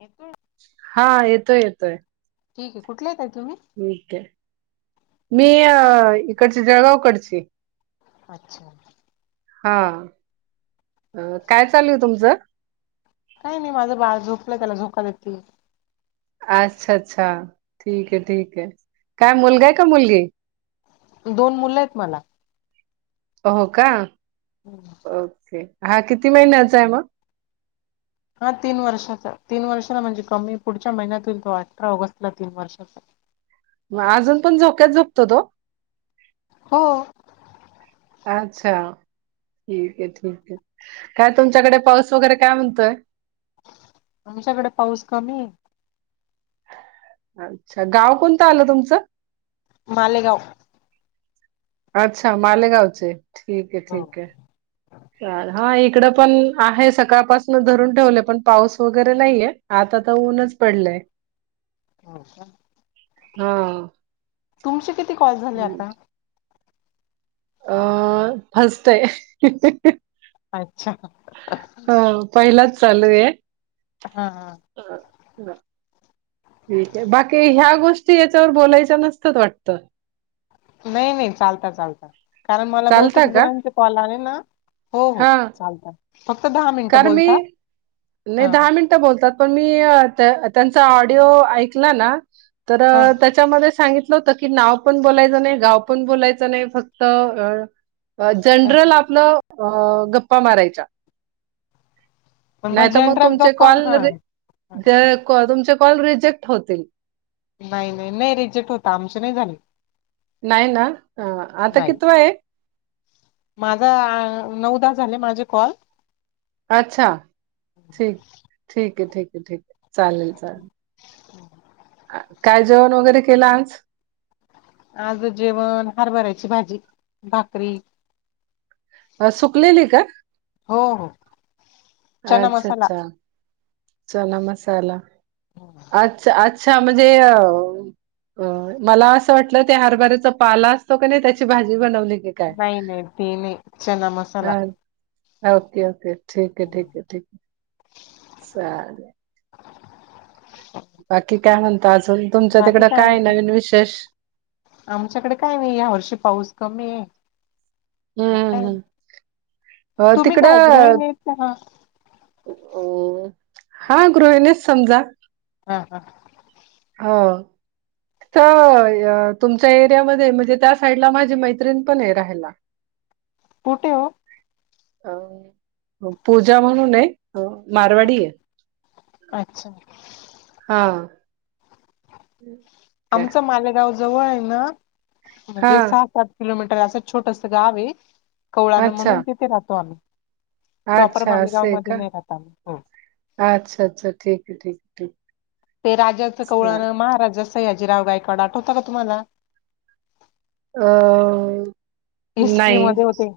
येतो हा येतोय येतोय. ठीक आहे कुठलेत आहे तुम्ही? मी त्या मी य इकडचे जळगावकडची. अच्छा. हा अ काय चालू आहे तुमचं? काय मी माझं बाळ झोपलं त्याला झोका देेती. अच्छा अच्छा ठीक आहे ठीक आहे काय मुलगा आहे का मुलगी? दोन मुलं आहेत मला. हो का. हम्म. ओके हा किती महिन्याचा आहे म? हा तीन वर्षाचा तीन वर्षाला म्हणजे कमी पुढच्या महिन्यात होईल तो अठरा ऑगस्टला तीन वर्षाचा. मग अजून पण झोक्यात झोपतो तो? हो. अच्छा. ठीक आहे ठीक आहे काय तुमच्याकडे पाऊस वगैरे काय म्हणतोय? आमच्याकडे पाऊस कमी आहे. अच्छा गाव कोणतं आलं तुमचं. मालेगाव. अच्छा मालेगावचे ठीक आहे, हो ठीक आहे हा एक इकडे पण आहे सकाळपासनं धरून ठेवलयं पण पाऊस वगैरे नाहीये, आता तर ऊनच पडलंय. [inaudible] हा का. हो. तुमचे किती कॉल झाले आता अ हं फस्ट आहे. अच्छा हो पहिलाच चालू आहे. हा हा. ठीक आहे बाकी ह्या गोष्टीच तर बोलायच नुसतंच वाटतं. नाही नाही चालता चालता कारण मला चालता बहुतेक का जणांचे कॉल आलेना हो हो हा चालता फक्त दहा मिनटं बोलता हा हं. ते बोलतात कि मी त्यांचा ऑडिओ ऐकलं नं तर हा त्या त्यामध्ये सांगितलं होत की नाव पण बोलायचं नाही, गाव पण बोलायचं नाही फक्त अ हा जनरल आपलं अ गप्पा मारायच्या. पण नाही तर मग जनरल तुमचे गप्पा कॉल हा. रि हा. ज कॉल तुमचे कॉल रिजेक्ट होतील. नाही नाही, नाही रिजेक्ट होतं आमचे नाही झाले. नाही ना, हा आता नाही कितवा आहे माझा आ नऊ दहा झाले माझे कॉल. अच्छा ठीक ठीक आहे ठीक आहे ठीक आहे, चालेल चालेल. [unintelligible] काय जेवण वगैरे केल आज. आज जेवण हरभऱ्याची भाजी, भाकरी. ह सुकलेली का. हो हो. चना अच्छा मसाला अच्छा. चना मसाला अच्छा अच्छा म्हणजे अ होय मला असं वाटलं ते हरबऱ्याचा पाला असतो का नाही, त्याची भाजी बनवली कि. नाही नाही ते नाही चना हा मसाला. ओके ओके ठीक आहे ठीक आहे ठीक चालेल. बाकी काय म्हणता अजुन. बाकी कायच नाय, आमच्याकडे काय यावर्षी पाऊस कमी आहे. हम्म म हम्म काय हम्म अ तुम्ही काय गृहिणी आहेत का म. अअ हा गृहिणीच समजा. हा हा. हो. त्या तुमच्या एरियामध्ये म्हणजे त्या साईडला माझी मैत्रिण पण आहे राहायला. कुठं हो अं पूजा म्हणून आहे, मारवाडी आहे. अच्छा! हा. आमच मालेगाव जवळ आय ना म्हणजे हा सहा सात किलोमीटर असं छोटस गाव आये कोवळानं अच्छा, म्हणून तिथे राहतो आम्ही. प्रॉपर अच्छा मालेगाव मध्ये नाही राहत आम्ही हो. हां अच्छा अच्छा ठीके ठीके ठीक. ते राजाचं आहे. हां. कवळानं महाराजाचा सयाजीराव गायकवाड आठवत का तुम्हाला? अ हिस्ट्री नाही मध्ये होते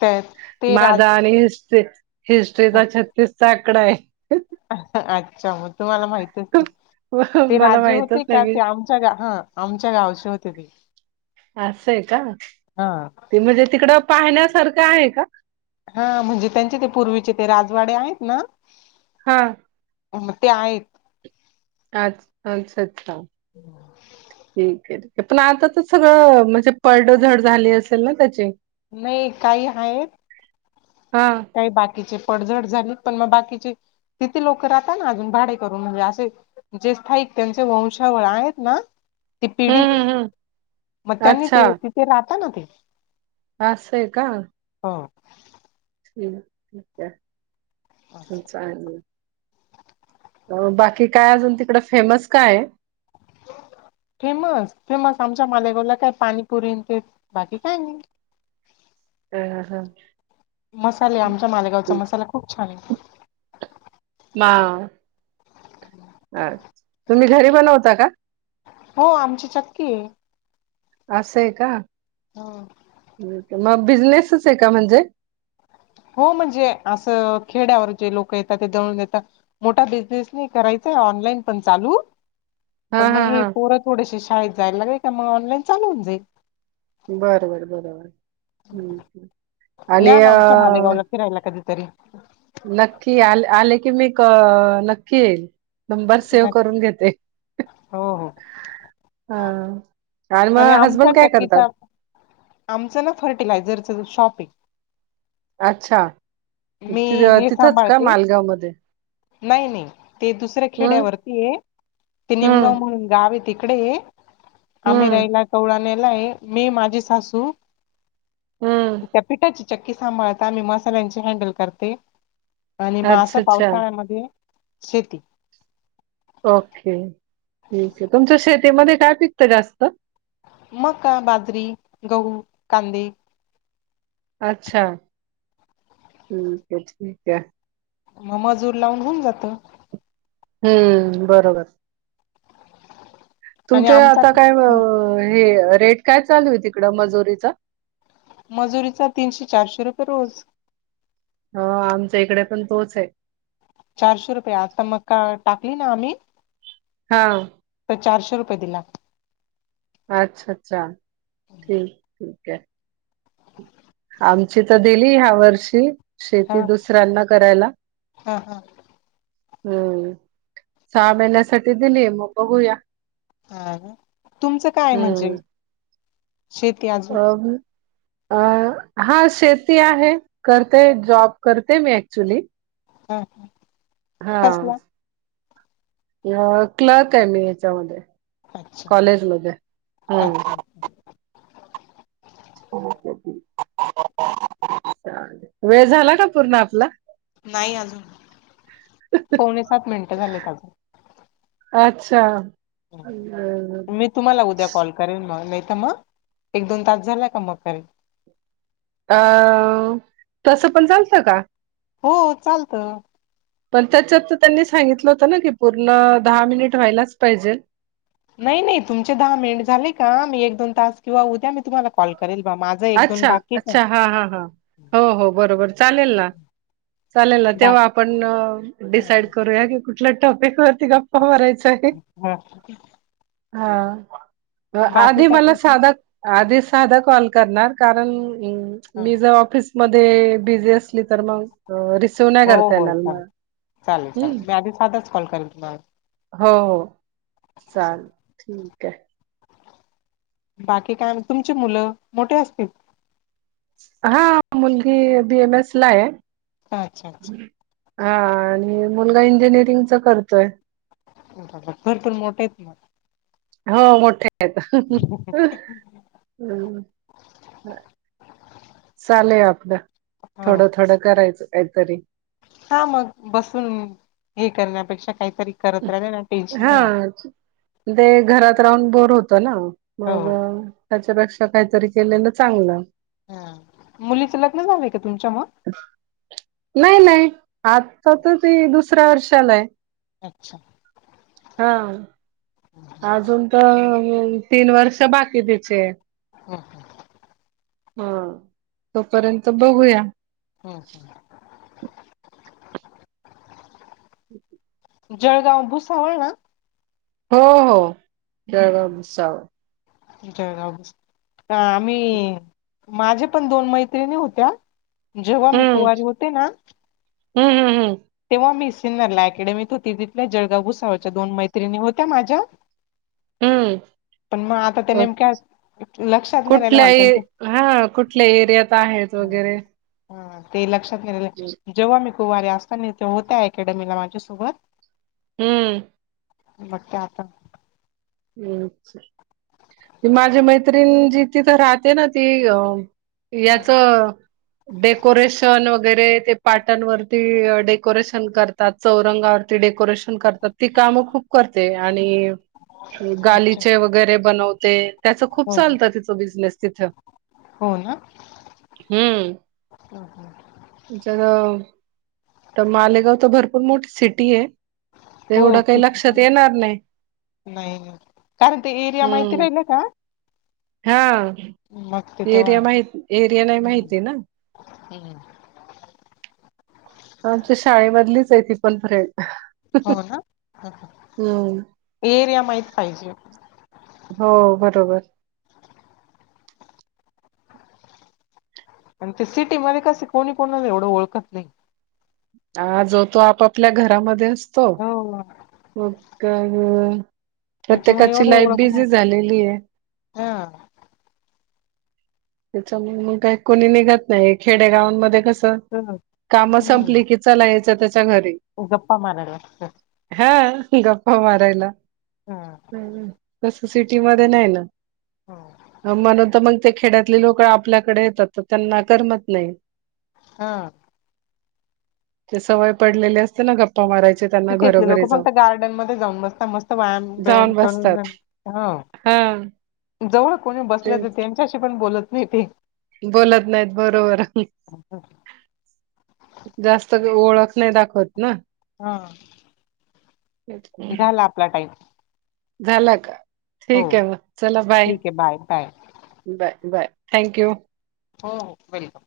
त्या ते राज माझा आणि इसपेक हिस्ट्रीचा छत्तीस चा आकडा आहे. अच्छा मग तुम्हाला माहित ते मला राजे माहितच होते नाही का मी ते आमच्या ग- हा आमच्या गावाचे होते ते. असं आहे का! हा ते म्हणजे तिकडं पाहण्यासारखं आहे का? हा म्हणजे त्यांचे ते पुरवीचे राजवाडे आहेत ना? हा. म ते आहेत. आज अच्छा अच्छा! [inaudible] ठीके पण आता तर सगळं म्हणजे पढ झड झाली असेल ना त्याचे. नाही काही आहेत. हा. काही बाकीचे पडझड झाली पण म बाकीचे तिथी लोक राहतात ना अजून भाडे करून म्हणजे असे जे स्थायिक त्यांचे वंशावळ आहेत ना? ती हं, पिढ हं, हं. म त्यांनी अच्छा ते तिथे राहताना त्यांनी. हां असंय का? हो. [unintelligible] म चालल. अ बाकी काय अजून तिकड फेमस काय आहे? फेमस फेमस आमच्या मालेगावाला काय पाणीपुरी ते बाकी काय नाही. ह हं. मसाले आमचा मालेगावचा मसाला खूप छान आहे. मा अच्छा तुम्ही घरी बनवता का? हो आमची चक्कीये. असं आहे का, ह मग बिझनेसच आहे का म्हणजे? हो म्हणजे असं खेड्यावर जे लोक येतात ते दळून येतात. मोठा बिझनेस नाही, करायचा ऑनलाईन पण चालू. हा पण मग हा हे हा पोरं थोडसे शळेत जाय लागले का मग ऑनलाईन चालू होऊन जाईल. बरोबर बरोबर. हम्म आणि या ना अ आमच्या मालेगावला फिरायला कधीतरी नक्की आले -आले की मी क नक्की येईल. नंबर सेव्ह करून घेते हो हो हा. आणि मग आमच्या हसबंड काय करतात? चक्कीचा आमचं ना फर्टिलायझरच शॉपये. अच्छा! मी ति हे तिथंच का सांभाळते मालगाव मध्ये? नाही, नाही ते दुसऱ्या हम्म खेड्यावरती आहे ते निमगाव हम्म म्हणून गाव आहे तीकडे आम्ही हम्म राहिला कवळाणेला हाये, मी, माझी सासू हम्म [unintelligible] पिठाची चक्की सांभाळता मी मसाल्यांची हँडल करते आणि म असं अच्छा अच्छा पावसाळ्यामधी शेती ओके, ठीक आहे, तुमच्या शेतीमध्ये काय पिकतं जास्त? मका, बाजरी, गहू, कांदे अच्छा, हम्म, त ठीक आहे म मजूर लावून होऊन जातं. हम्म, बरोबर आणि तुमच्या आमचा आता काय हे, रेट काय चालू आहे तिकडं मजुरीचा? मजुरीचा तीनशे, चारशे रुपये रोज. ह आमच्या इकडे पण तोच आहे. चारशे रुपये, आता मका टाकली ना आम्ही हा तर चारशे रुपये दिलात अच्छा, अच्छा, ठीक, ठीक आहे. आमची तर दिली, ह्या वर्षी हा शेती, दुसऱ्यांना करायला हा हा हम्म, सहा महिन्यासाठी दिली, मग बघूया? हा, हा, तुमचं काय म्हणजे, शेती अजून [unintelligible] अ--हा शेती आहे करते, जॉब करते मी ऍक्च्युली हम्म हा अ क्लर्क आहे मी याच्यामध्ये, अच्छा कॉलेज मध्ये, अच्छा हम्म वेळ झाल ना पूर्ण आपला नाही अजून, पावणे सात मिनिटं झालेत अजून अच्छा मी तुम्हाला उद्या कॉल करेल मग, नाही तर मग, एक दोन तास झाला का मग करेल. अ तसं पण चालत का? हो, चालतं पण, त्याच्यात तर त्यांनी सांगितलं होत ना, की पूर्ण दहा मिनिट व्हायलाच पाहिजेल नाही, नाही तुमचे दहा मिनिट झाले, का मी एक दोन तास किंवा उद्या मी तुम्हाला कॉल करेल बा माझं एक दोन अच्छा, बाकीच आहे. अच्छा हा, हा, हा, हो, हो बरोबर, चालेल ना चालेल ना, बा तेव्हा आपण डिसाईड करूया की, कुठल्या टॉपिकवरती गप्पा मारायच आहे. ह हा, बाकी आधी काय मला साधा आधी साधा कॉल करणार, कारण ह मी जवा ऑफिस मध्ये बिझी असली, तर मग अ रिसीव नाय हो करता हो येणार म, चालेल. चालेल हम्म चालेल मी आधी साधाच कॉल करेल तुम्हाला. हो, हो, चाल, ठीक आहे बाकी काय, तुमची मुलं, मोठे असतील हा, मुलगी बी एम एस, ला आहे. अच्छा अच्छा. हा, आणि मुलगा इंजिनिअरिंगच करतोय. भर पण मोठे आहेत ना. हो मोठे आहेत. हम्म, चाले आपल. हा थोडं थोडं करायचं काहीतरी. हा मग बसून हे करण्यापेक्षा काहीतरी करत राहिलं ना टेन्शन हा नाही राहत. ते घरात राहून बोर होत ना हो मग त्याच्यापेक्षा काहीतरी केलेलं चांगलं. हम्म, मुलीचं लग्न झालय का तुमच्या मग? नाही नाही आता तर ते दुसऱ्या वर्षाला आय. अच्छा! हा अजून तर तीन वर्ष बाकी तिचे. हम्म. हा तोपर्यंत बघूया. हम्म हम्म. [inaudible] जळगाव भुसावळे ना. हो हो जळगाव भुसाव त आम्ही माझ्या पण दोन मैत्रिणी होत्या. जेव्हा मी हम्म कुवारी होते ना. हम्म हम्म. तेव्हा मी सिन्नरला अकेडमीत होती, तिथल्या जळगा भुसाळच्या दोन मैत्रिणी होत्या माझ्या. हम्म. पण मग आता ते हम्म नेमक्या लक्षात नाही राहिलं कुठल्या मला ए त्यांचं -हा कुठल्या एरियात आहेत वगैरे. हा ते लक्षात नाही राहिलं, जेव्हा मी कुवारी असता तेव्हा होत्या अकॅडमीला माझ्यासोबत. हम्म. बघते आता. [unintelligible] माझ्या मैत्रिण जी तिथ राहते ती अ हा याच हा. डेकोरेशन वगैरे ते पाटंनवरती डेकोरेशन करतात, चौरंगावरती डेकोरेशन करतात. ती काम खूप करते आणि अच्छा गालीचे वगैरे बनवते त्याच खूप हो चालतं तिचं बिझनेस तिथं. हो ना हम्म. हं हं. ज तर मालेगाव तर भरपूर मोठी सिटी आहे. हो तेवढं काही फिट लक्षात येणार नाही. नाही नाही कारण ते एरिया माहिती हम्म राहिलय का? हा मग ते तेव्हा एरिया माहित, एरिया नाही माहिती ना. हम्म. आमच्या शाळेमधलीच आहे ती पण फ्रेंड. हो ना हम्. एरिया माहीत पाहिजे. हो बरोबर. आणि ते सिटी मध्ये कसे कोणी कोणाला एवढं ओळखत नाही. ह जो तो आपापल्या घरामध्ये असतो. हो. हो का त्याच्यामुळे प्रत्येकाची एवढी लाईफ ओळख नाही. बिझी झालेली आहे. हा त्याच्यामुळे मग काही कुणी निघत नाही खेडेगावांमध्ये कसं तर, काम हम्म संपली की चला याच्या त्याच्या घरी. गप्पा मारायला ह हा गप्पा मारायला. हम् हम्म तसं सिटी मध्ये नाही हो. ना म्हणून त मग ते खेड्यात तले लोक आपल्याकडे येतात तर त्यांना करमत नाही. हा ते सवय पडलेली असते ना गप्पा मारायचे. त्यांना सिटीतले लोक घरोघरी जाऊन फक्त गार्डन मध्ये जाऊन बसता मस्त वायाम बियाम जाऊन करून बसतात [unintelligible] ह हा जवळ कोणी बसलं तेच तर त्यांच्याशी पण बोलत नाही ते बोलत नाहीत बरोबर ह. जास्त बी ओळख नाही दाखवत ना. हा झाला आपला टाइम. झाला का हो ठीक आहे म चला बाय. ठीक आहे बाय बाय बाय थँक्यू. हो हो वेलकम.